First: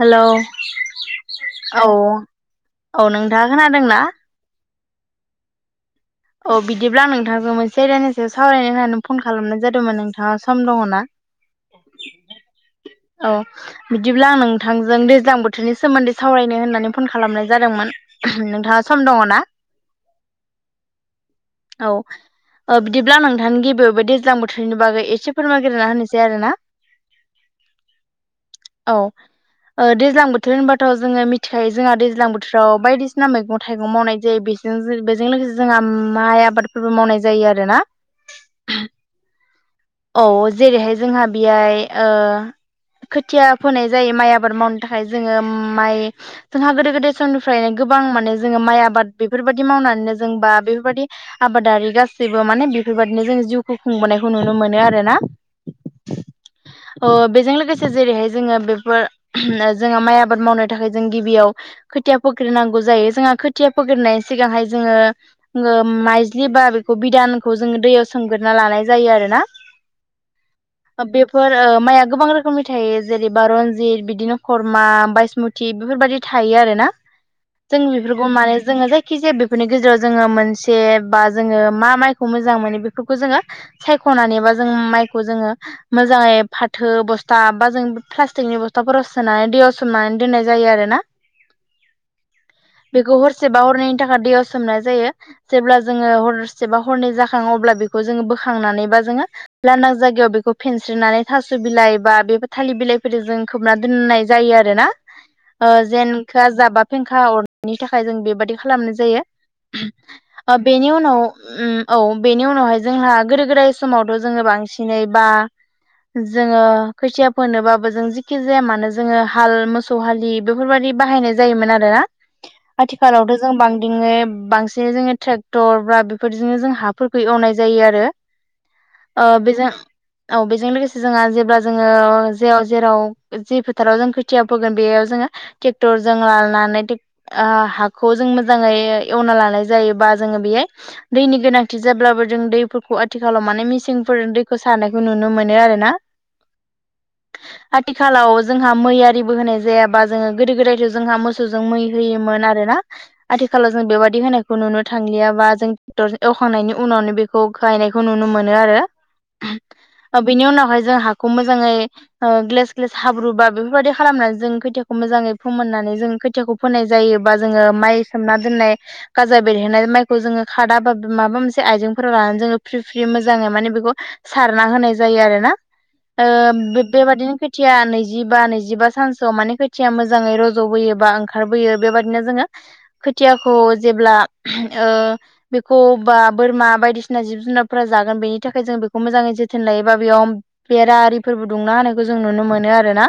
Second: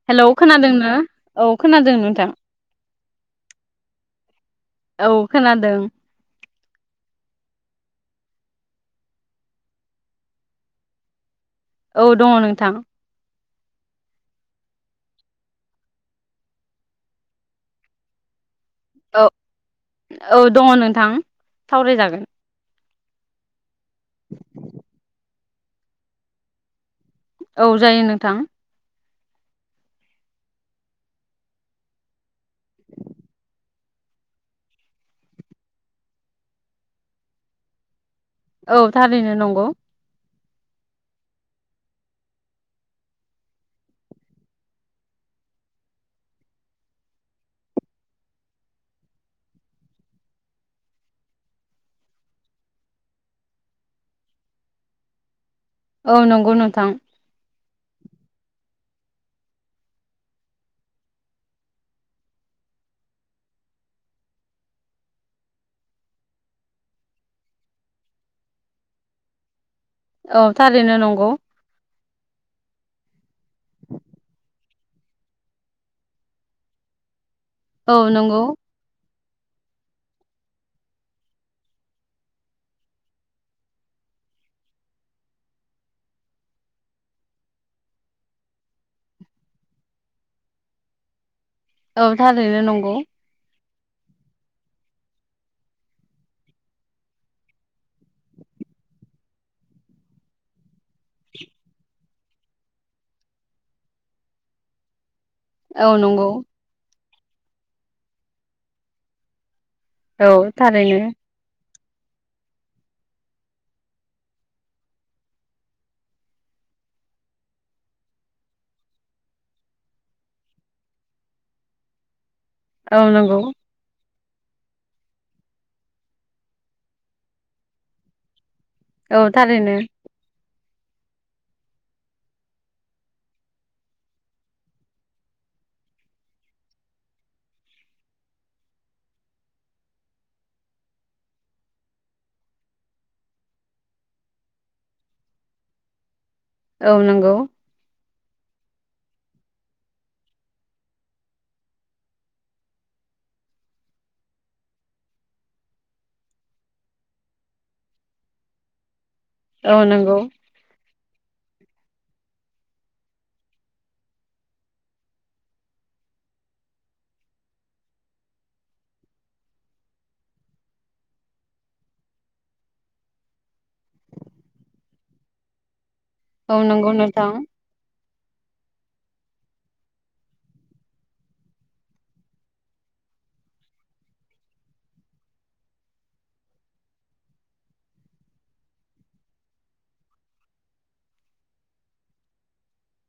Hello hello खोनादोंना? औ खोनादों नोंथां। औ नोंथाङा खोनादों ना? औ खोनादों। औ बिदिब्ला आं नोंथांजों मोनसे एरानिसो सावरायनो होननानै फन खालामनाय जादोंमोन नोंथाङा सम दङ ना? [inaudible] औ दङ नोंथां। औ। बिदिब्ला आं नोंथांजों दैज्लां बोथोरनि सोमोन्दै सावरायनो होननानै फन खालामनाय जादोंमोन। नोंथाङा सम दङ ना? औ दङ नोंथां। औ सावरायजागोन ओ बिदिब्ला नोंथां गिबियाव बे दैज्लां बोथोरनि बागै एसे फोरमायगोरना होनोसै आरोना। औ जायो नोंथां। औ। ओ दैज्लां बोथोर होनबाथ' जोङो मिथिखायो जोंहा दैज्लां बोथोराव बायदिसिना मैगं थाइगं मावनाय जायो बे जों बेजों लोगोसे जोंहा माइ आबादफोरबो मावनाय जायो आरो ना। औ थारैनो नंगौ। औ जेरैहाय जोंहा बेहाय ओ खोथिया फोनाय जायो माइ आबाद मावनो थाखाय जोङो माइ जोंहा गोदो गोदाय समनिफ्रायनो गोबां माने जोङो माइ आबाद बेफोरबायाददि मावनानैनो जों बा बेफोरबायदि आबादारि गासैबो माने बेफोरबायाददिनो जों जिउखौ खुंबोनायखौ नुनो मोनो आरो ना औ नंगौ नोंथां ओ बेजों लोगोसे जेरैहाय जोङो बेफोर जोंङहा माइ आबाद मावनो थाखाय जों गिबियाव खोथिया फोग्रोनांगौ जायो जोंहा खोथिया फोग्रोनायनि सिगांहाय जोङो जोंङो माइज्लि बा बेखौ बिदानखौ जोङो दैयाव सोमगोरना लानाय जायो आरोना। औ थारैनो नंगौ बेफोर ओ माइया गोबां रो सम मथे जेनेबा रनजित बिदिनो खरमा बायसमुथि बेफोरबायाददि थायो आरोना। जों औ बेफोरखौ नंगौ माने जोङो जायखि जाया बेफोरनि गेजेराव जोङो मोनसे बा जोङो मा माइखौ मोजां मोनो बेफोरखौ जोङो सायख'नानैबा जों माइखौ जोङो मोजाङै फाथो बस्था बा जों प्लास्टिकनि बस्थाफोराव सोनानै दैयाव सोमनानै दोननाय जायो आरो ना [inaudible] औ थारैनो नंगौ सोबा हरनायनि थाखाय दैयाव सोमनाय जायो जेब्ला जोङो हरसेबा हरनै जाखङो अब्ला बेखौ जोङो बोखांनानैबा जोङो लांदां जायगायाव बेखौ फेनस्रिनानै थास' बिलाइ बा बे थालिर बिलाइफोरजों जों खोबना दोननाय जायो आरो ना औ नंगौ जेनखो जाबाब फेंखा अरनायनि थाखाय जों बेबादि खालामनाय औ जायो बेनि थारैनो उनाव उम औ बेनि उनावहाय जोंहा गोदो गोदाय समावथ' जोङो बांसिनै बा जोङो खोथिया फोनोबाबो जों जखि जाया मानो जोङो हाल मो सौ हालि बेफोरबायाददि बाहायनाय जायोमोन आरोोना औ आथिखालावथ' नंगौ जों बांदियै बांसिन जोङो ट्रेक्टर बा बेफोरजोंनो जों हाफोरखौ एवनाय जायो आरो औ आ बिजों थारैनो औ बेजों लोगोसे जोंहा जेब्ला जोङो जेराव जेराव जि फोथाराव जों खोथिया फोगोन बेयाव जोङो ट्रेक्टर जों लालानानै टेक आ हाखौ जों मोजाङै एवना लानाय जायोबा जोङो बेये दैनि गोनांथि जाब्लाबो जों दैफोरखौ आथिखालाव माने मिसिंफोर दैखौ सारानायखौ नुनो मोनो आरो ना [inaudible] औ नंगौ। आथिखालाव जोंहा मै आरिबो होनाय जायाबा जोङो गोदो गोदायथ' जोंहा मोसौजों मै होयोमोन आरोना आथिखालाव जों बेबादि होनायखौ नुनो थांलियाबा जों क्टर एवखांनायनि उनावनो बेखौश खायनाय खौ नुनो मोनो आरो औ नंगौ बेनि उनावहाय जों हाखौ मोजाङै ओ ग्लेस ग्लेस हाब्रुबा बेफोरबायाददि खालामनानै जों खैथियाखौ मोजाङै फोमोननानै जों खोथिखौ फोनाय जायोबा जोङो माइ सोमना दोननाय गाजा बेरहोनाय माइखौ जोङो खादा बा माबा मोनसे आइजेंफोराव लानानै जोङो फ्रि फ्रि मोजाङै माने बेखौ सारना होनाय जायो आरो ना ओ औ नंगौ नोंथां बेबादिनो खोथिया नैजिबा नैजिबा सानसोआव माने खोथिया मोजाङै रज'बोयो बा ओंखारबोयो बेबादिनो जोङो खोथियाखौ जेब्ला ओ बेखौ बा बोरमा बायदिसिना जिब जुनारफोरा जागोन बेनि थाखाय जों बेखौ मोजाङै जोथोन लायोबा बेयाव बेरा आरिफोरबो दुंना होनायखौ जों नुनो मोनो आरो ना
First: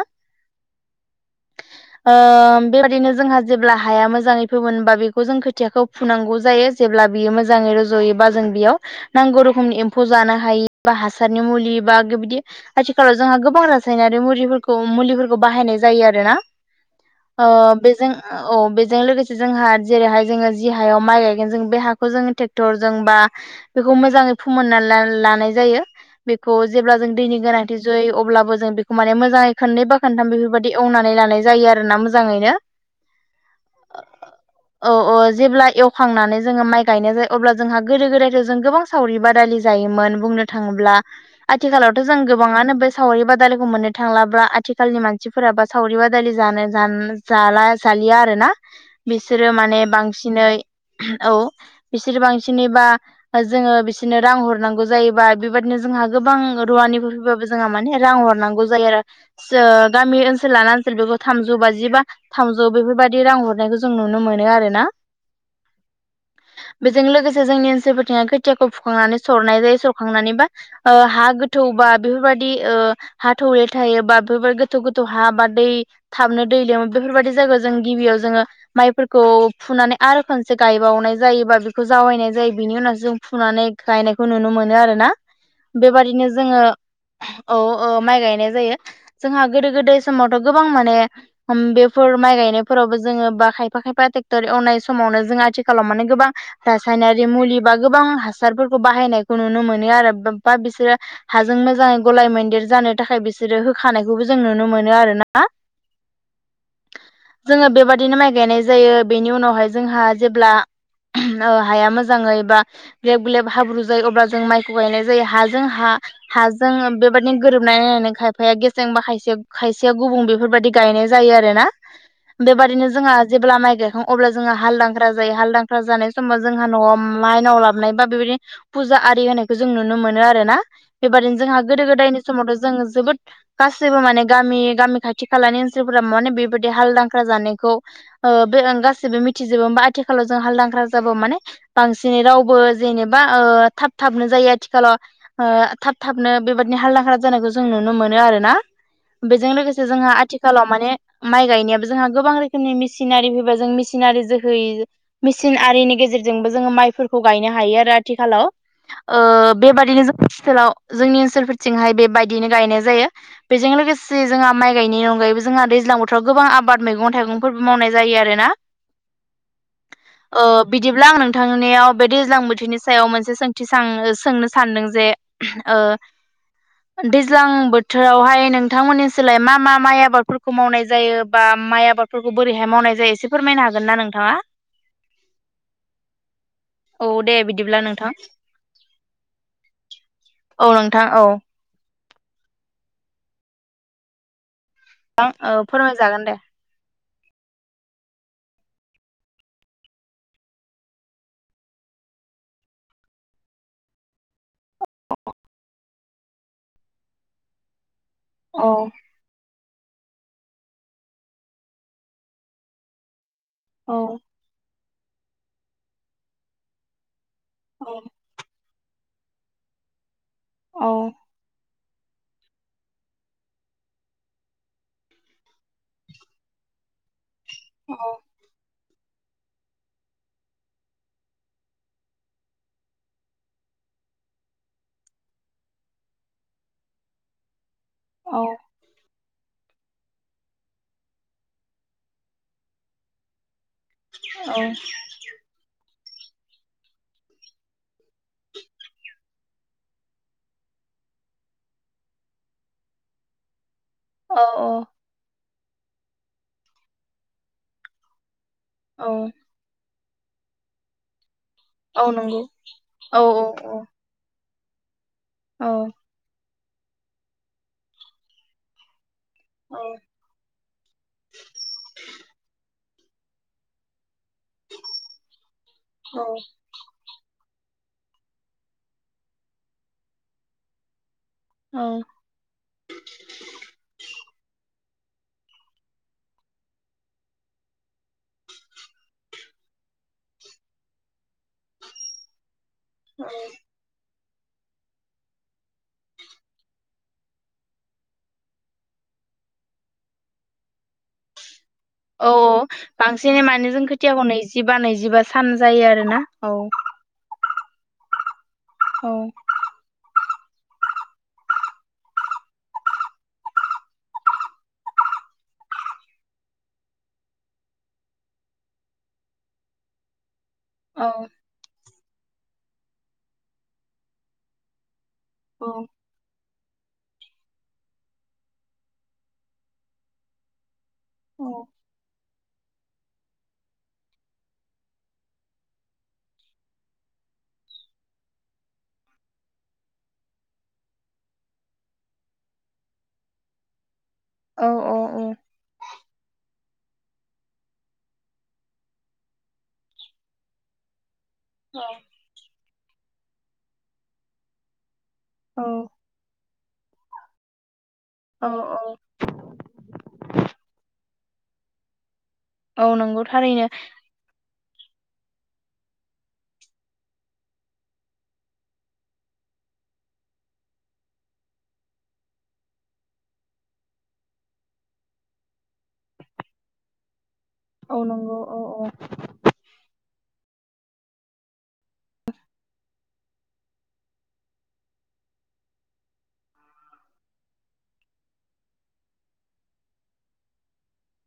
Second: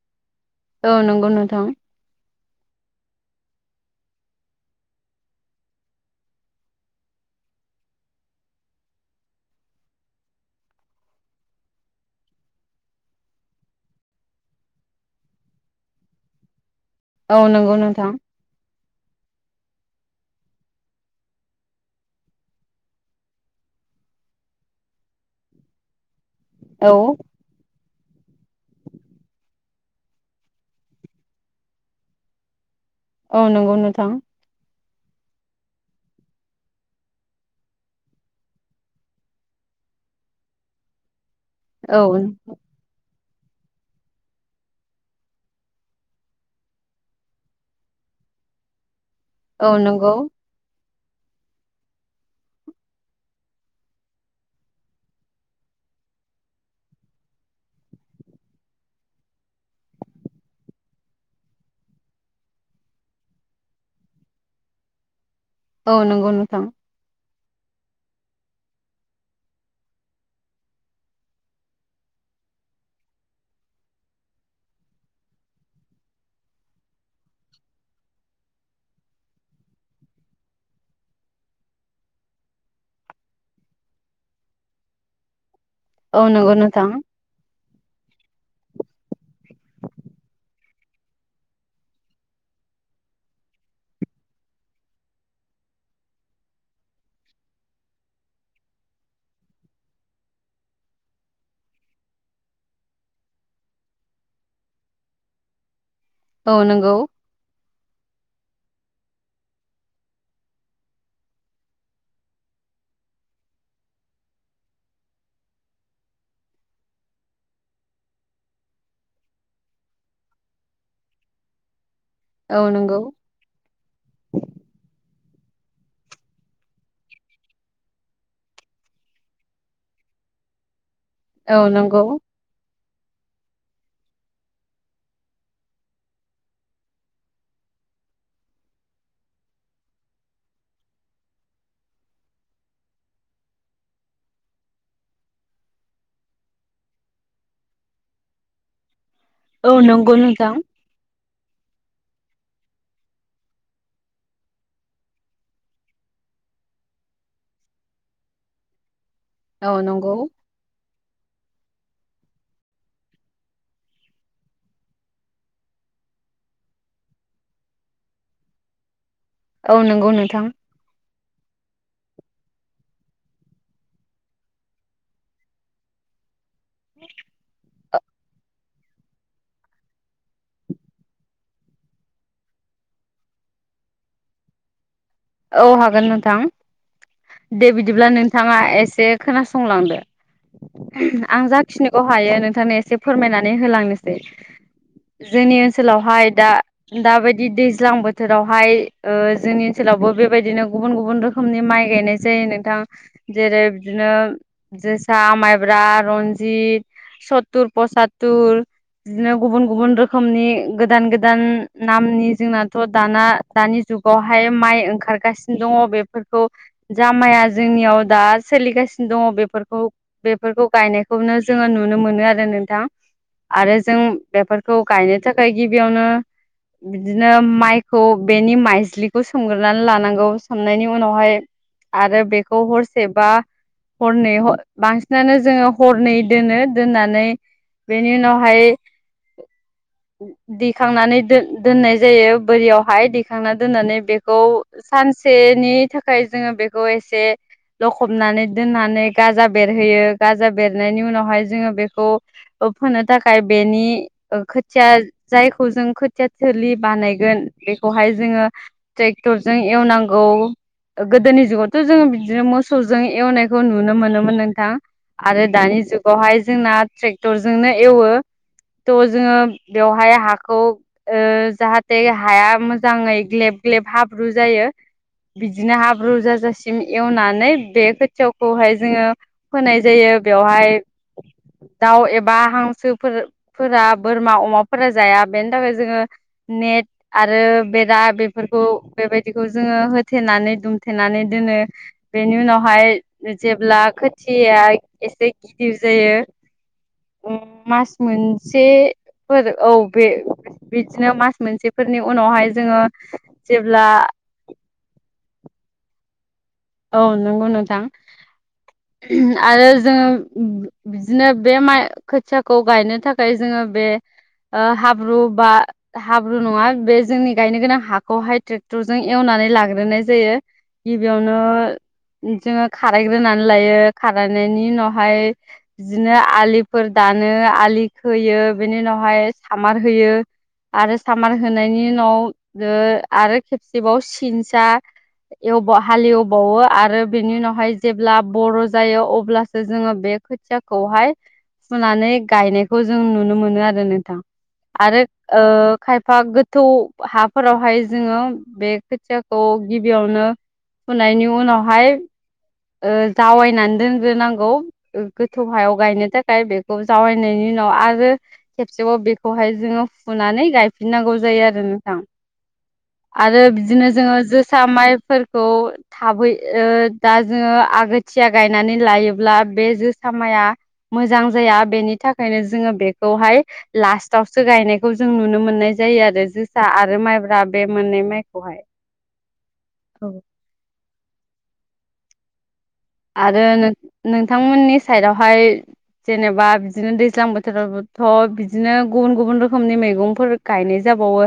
औ नंगौ नोंथां ओम बेबायाददिनो जोंहा जेब्ला हाया मोजाङै होमोनबा बेखौ जों खोथियाखौ फुनांगौ जायो जेब्ला बियो मोजाङै रज'योबा जों बेयाव नांगौ रोखोमनि एम्फौ जानो हायि बा हासारनि मुलि बा बेबायदि आथिखालाव जोंहा गोबां रासायनारि मुलिफोरखौ मुलिफोरखौ बाहायनाय जायो आरो ना औ आ नंगौ बेजों नोंथां औ बेजों लोगोसे जोंहा जेरैहाय जोङो जि हायाव माइ गायगोन जों बे हाखौ जोङो ट्रेक्टरजों बा बेखौ मोजाङै फोमोनना लानाय जायो बेखौ औ जेब्ला जों दैनि गोनां जै अब्लाबो जों बेखौ माने मोजाङै खननै बा खोनथाम बेफोरबायदि एवनानै लानाय जायो आरोना मोजाङैनो औ नंगौ नोंथां औ औ जेब्ला एवखांनानै जोङो माइ गायनाय जायो अब्ला जोंहा गोदो गोदायथ जों गोबां। सावरि बादालि जायोमोन बुंनो थाङोब्ला औ आथिखालावथ' जों गोबाङानो बे सावरि बादालिखौ मोननो थांलाब्ला आथिखालनि मानसिफोराबो सावरि बादालि जानो ज जाला जालि आरोना बिसोरो औ माने नंगौ बांसिनै औ बिसोरो बांसिनैबा जोङो बिसोरनो रां हरनांगौ जायोबा बेबायाददिनो जोंहा गोबां रुवानिफ्राय फैबाबो जोंहा माने रां हरनांगौ जायो आरो। गामि ओनसोल लाना ओनसोल बेखौ थामजौ बाजि बा थामजौ बेफोरबायाददि रां हर नायखौ जों नुनो मोनो आरो ना। औ नंगौ नोंथां। बेजों लोगोसे जोंनि ओनसोलफोरथिा खोथियाखौ फुखांनानै सरनाय जायो सरखांनानै बा हा गोथौ बा बेफोरबाददि हा थौले थायोबा बेफोरब गोथौ गोथौ हा बारदै थाबनो दै लोमो बेफोरबायदि जायगायाव जों गिबियाव जोङो माइफोरखौ फुनानै आरो खनसे गायबावनाय जायो बा बेखौ जावैनाय जायो बिनि उनाव जों फुनानै गायनायखौ नुनो मोनो आरोना बेबादिनो औ नंगौ जोङो नोंथां औ माइ गायनाय जों गोदो गोदाय समावथ' गोबां माने बेफोर माइ गायनायफोरावबो जोङो बा खायफा खायफा ट्रेक्टर एवनाय समावनो जों आथिखालाव माने गोबां रासायनारि मुलि बा गोबां हासारफोरखौ बाहायनायखौ नुनो मोनो आरो बा बिसोरो हाजों मोजाङै गलाय मैदेर जानो थाखाय बिसोरो होखानायखौबो जों नुनो मोनो आरो ना। [inaudible] औ नोंगौ। जोङो बेबादिनो माइ गायनाय जायो बेनि उनावहाय जोंहा जेब्ला हाया मोजाङै बा ग्लेब ग्लेब हाब्रु जायो अब्ला जों माइखौ गायनाय जायो हाजों हा हाजों बेबदिनो गोरोबनाय नायनानै खायफाया गेसें बा खायसे खायसेया गुबुं बेफोरबायदि गायनाय जायो आरो ना औ बेबादिनो नंगौ जोंहा जेब्ला माइ गायाखां अब्ला जोंहा हालदांख्रा जायो हालदांख्रा जानाय समाव जोंहा न'आव माइनाव लाबनाय बा बेबायदि फुजा आरि होनायखौ जों नुनो मोनो आरो ना बेबादिनो औ जोंहा गोदो नंगौ गोदायनि समावथ' जों जोबोद गासैबो माने गामि गामि खाथि खालानि ओनसोलफोरा माने बेबायाददि हालदांख्रा जानायखौ बे गासिबो मिथिजोबोा आथिखालाव जों हालदांख्रा जाबो माने बांसिनै रावबो जेनेबा थाब थाबनो जायो आथिखालाव थाब थाबनो बेबादिनो हालदांांगला जानायखौ जों नुनो मोनो आरो ना। बेजों औ लोगोसे जोंहा नंगौ नोंथां आथिखालाव माने माइ गायनायाबो जोंहा गोबां रोखोमनि मिसिनारि फैबा जों मिसिनारि जोहैयो मेसििन आरिनि गेजेरजोंबो जोङो माइफोरखौ गायनो हायो आरो आथिखालाव औ बेबायदिनो नंगौ जों ओथिसोलाव जोंनि ओनसोलफोरथिंहाय बेबायदिनो गायनाय जायो। बेजों लोगोसे जोंहा माइ गायनि अनगायैबो जोंहा दैज्लां बोथोराव गोबां आबाद मैगं थाइगंफोर मावनाय जायो आरो ना। औ नंगौ नोंथां। बिदिब्ला आं नोंथांनियाव बे दैज्लां बोथोरनि सायाव मोनसे सोंथि सो सोंनो सानदों जे दैज्लां बोथोर बोथोरावहाय नोंथांमोननि सोलाय मा मा माइ आबादफोरखौ मावनाय जायो? बा माइ आबाद फोरखौ बोरैहाय मावनाय जायो एसे फोरमायनो हागोन ना नोंथाङा। औ हागोन नोंथां। दे बिदिब्ला नोंथाङा एसे खोनासंलांदो औ नोंथां औ आं जा खिनिखौ हायो नोंथांनो एसे फोरमायनानै होलांनोसै औ जोंनि फोरमायजागोन ओनसोलावहाय दे दा दाबायदि दैज्लां बोथोरावहाय जोंनि ओनसोलावबो बेबायदिनो गुबुन गुबुन रोखोमनि माइ गायनाय जायो नोंथां जेरै बिदिनो जोसा माइब्रा रनजित सत्तुर पसतत औ बिदिनो गुबुन गुबुन रोखोमनि गोदान गोदान नामनि जोंनाथ' दाना दानि औ जुगावहाय माइ ओंखारगासिनो दङ बेफोरखौ जा माइया औ जोंनियाव दा सोलिगासिनो दङ बेफोरखौ बेफोरखौ औ गायनायखौनो जोङो नुनो मोनो आरो नोंथां। आरो जों बेफोरखौ गायनो थाखाय गिबियावनो बिदिनो औ माइखौ बेनि माइज्लिखौ सोंग्र सनानै लानांगौ सोमनायनि उनावहाय आरो बेखौ हरसेबा हरनै बांसिनानो जोङो हरनै दोनो दोननानै बेनि औ उनावहाय दिखांनानै दोननाय जायो बोरियावहाय दिखांनानै दोननानै खौ सानसेनि थाखाय जोङो बेखौ एसे लखबनानै दोननानै गाजा बेरहोयो गाजा बेरनायनि उनावहाय जोङो बेखौ होनोनो थाखाय बेनि औ खोथिया जायखौ जों खोथिया थोलि बानायगोन बेखौहाय जोङो औ ट्रेक्टरजों एवनांगौ गोदोनि जुगाव थ' औ जोङो नंगौ बिदिनो मोसौजों औ एवनायखौ औ नुनो मोनोमोन नोंथां आरो औ दानि जुग बेवहाय जोंना ट्रेक्टरजोंनो एवो थ' जोङो बेवहाय हाखौ जाहाथे हाया मोजाङै ग्लेब ग्लेब हाब्रु जायो बिदिनो हाब्रु औ जाजासिम एवनानै बे ावखौहाय जोङो होनाय जायो बेवहाय औ दाउ एबा बा हांसोफोरा बोरमा अमाफोरा जाया बेनि थाखाय जोङो नेट आरो बेरा बे बेफोरखौ बेबायदिखौ जोङो होथेनानै दुमथेनानै दोनो बेनि उनावहाय जेब्ला खोथिया एसे गिदिर जायो मास मोनसेफोर औ बे बिदिनो मास मोनसे फोरनि औ उनावहाय जोङो बांसिनै मानो जों जेब्ला खोथियाखौ नैजिबा नैजिबा सान जायो आरो ना औ औ नंगौ नोंथां आरो जोङो बिदिनो बे माइ खोथियाखौ गायनो थाखाय जोङो बे हाब्रु बा हाब्रु नङा बे जोंनि गायनो गोनां हाखौहाय ट्रेक्टरजों एवनानै लाग्रोनाय जायो औ गिबियावनो जोङो खारायग्रोनानै लायो खारायनायनि उनावहाय ज औ बिदिनो आलिफोर दानो आलि खोयो बिनि उनावहाय सामार होयो आरो सामार होनायनि उनाव आरो खेबसेबाव सिनसा एवबा हालेवबावो आरो बिनि उनावहाय जेब्ला बर' जायो अब्लासो जोङो बे खोथियाखौहाय फुनानै गायनायखौ जों नुनो मोनो आरो नोंथां औ आरो खायफा गोथौ हाफोरावहाय जोङो बे खोथियाखौ गिबियावनो हुनायनि उनावहाय जावायनानै दोनग्रोनांगौ गोथौ औ हायाव गायनो थाखाय बेखौ जावरायनायनि उनाव आरो औ खेबसेबाव बे खौहाय जोङो फुनानै गायफिननांगौ जायो आरो नोंथां औ नंगौ आरो थारैनो बिदिनो जोङो जोसा माइफोरखौ थाबै दा जोङो आगोथिया गायनानै लायोब्ला बे जोसामाया मोजां जाया बेनि थाखायनो जोङो बेखौहाय लास्थआवसो गायनायखौ जों नुनो मोननाय जायो आरो जोसा आरो माइब्रा बे मोननै माइखौहाय अह औ आरो नों नोंथांमोननि साइडआवहाय जेनेबा बिदिनो दैज्लां बोथोरावथ' बिदिनो गुबुन गुबुन रोखोमनि मैगंफोर गायनाय जाबाओ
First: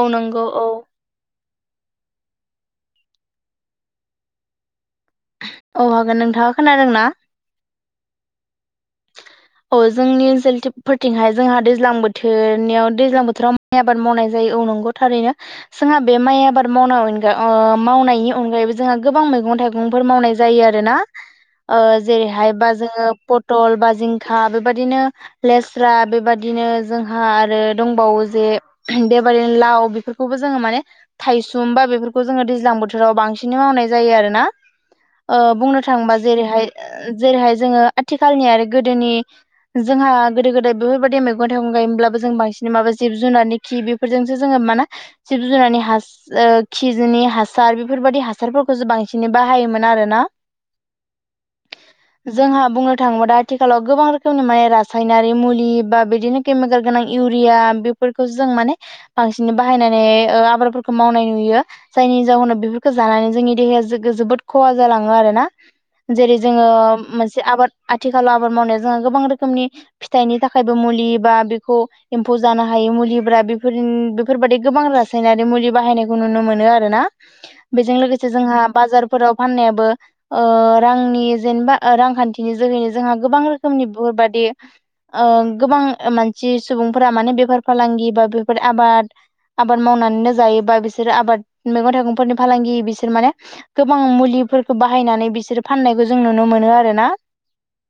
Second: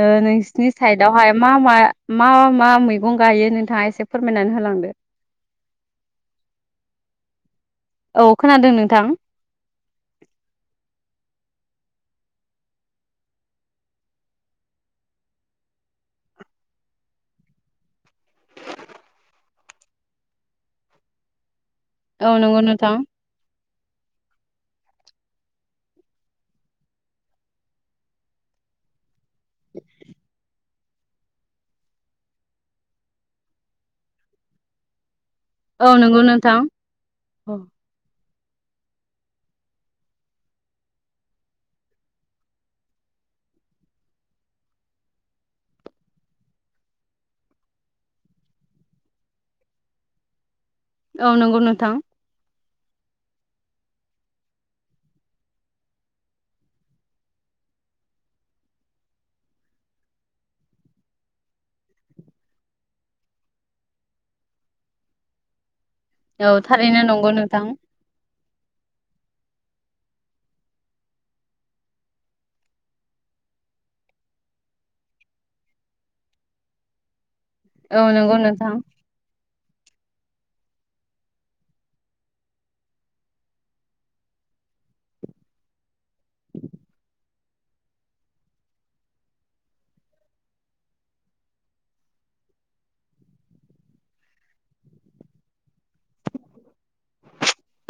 औ नंगौ औ नोंसिनि साइद बेवहाय मा मा मा मा मैगं गायो नोंथाङा एसे फोरमायना होलांदो औ हागोन नोंथाङा खोनादों ना औ खोनादों नोंथां औ जोंनि जोलथोबफोरथिंहाय जोंहा दैज्लां बोथोरनियाव दैज्लां बोथोराव माइ आबाद मावनाय जायो औ नंगौ थारैनो जोंहा बे माइ आबाद मावनाय अनगै ओह मावनायनि अनगायैबो जोंहा गोबां मैगं थाइगंफोर मावनाय जा जायो आरोना ओह औ जेरैहाय नंगौ बा नोंथां जोङो पटल बा जिंखा बेबायदिनो लेस्रा बेबादिनो जोंहा आरो दंबावो जे बेबादिनो लाव बेफोरखौबो जोङो माने थायसुम बा बेफोरखौ जोङो दैज्लां बोथोराव बांसिनै मावनाय जायो आरो ना ओह बुंनो औ थाङोबा नंगौ नोंथां जेरैहाय जेरैहाय जोङो आथिखालनि आरो गोदोनि जोंहा गोदो गोदाय बेफोरबायदि मैगं थाइगं गायोमोनब्लाबो जों बांसिन माबा जिब जुनारनि बेफोरजोंसो जोङो माना जिब जुनारनि हास ओह खिजनि हासार बेफोरबादि हासारफोरखौसो बांसिनै बाहायोमोन आरो ना औ नंगौ नोंथां जोंहा बुंनो थाङोबा दा आथिखालाव गोबां रोखोमनि माने रासायनारि मुलि बा बेदिनो केमिकेल गोनां इउरिया बेफोरखौ जों माने बांसिन बाहायनानै ओह आबारफोरखौ मावनाय नुयो जायनि जाहोनाव बेफोरखौ जानानै जोंनि देहाया जोगो जोबोद खहा जालाङो आरोना जेरै औ जोङो ओम थारैनो नंगौ मोनसे नोंथां आबाद आथिखालाव आबाद मावनायाव जोंहा गोबां रोखोमनि फिथाइनि थाखायबो मुलि बा बेखौ एम्फौ जानो हायि मुलिब्रा बेफोर बेफोरदि गोबां रासायनारि मुलि बाहायनायखौ नुनो मोनो आरो ना बेजों औ लोगोसे नंगौ जोंहा नोंथां बाजारफोराव फाननायाबो ओह रांनि जेनबा रांखान्थिनि जोहैनो जोंहा गोबां रोखोमनि बेफोरबादि ओं गोबां मानसि सुबुंफोरा माने बेफार फालांगि बा बेफोर आबाद आबाद मावनानो जायोबा बिसोरो आबाद मैगं थाइगंफोरनि फालांगि बिसोर माने गोबां मुलिफोरखौ बाहायनानै बिसोर फाननायखौ जों नुनो मोनो आरो ना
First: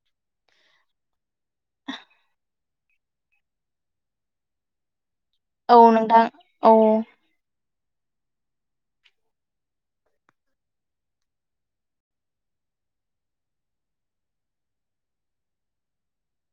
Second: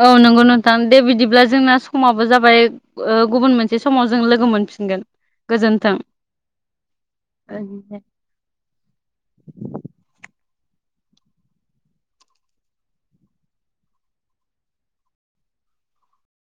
औ नंगौ नोंथां दे बिदिब्ला जोंना समाबो जाबाय ओह गुबुन मोनसे समाव जों लोगो मोनफिनगोन औ नोंथां औ गोजोन्थों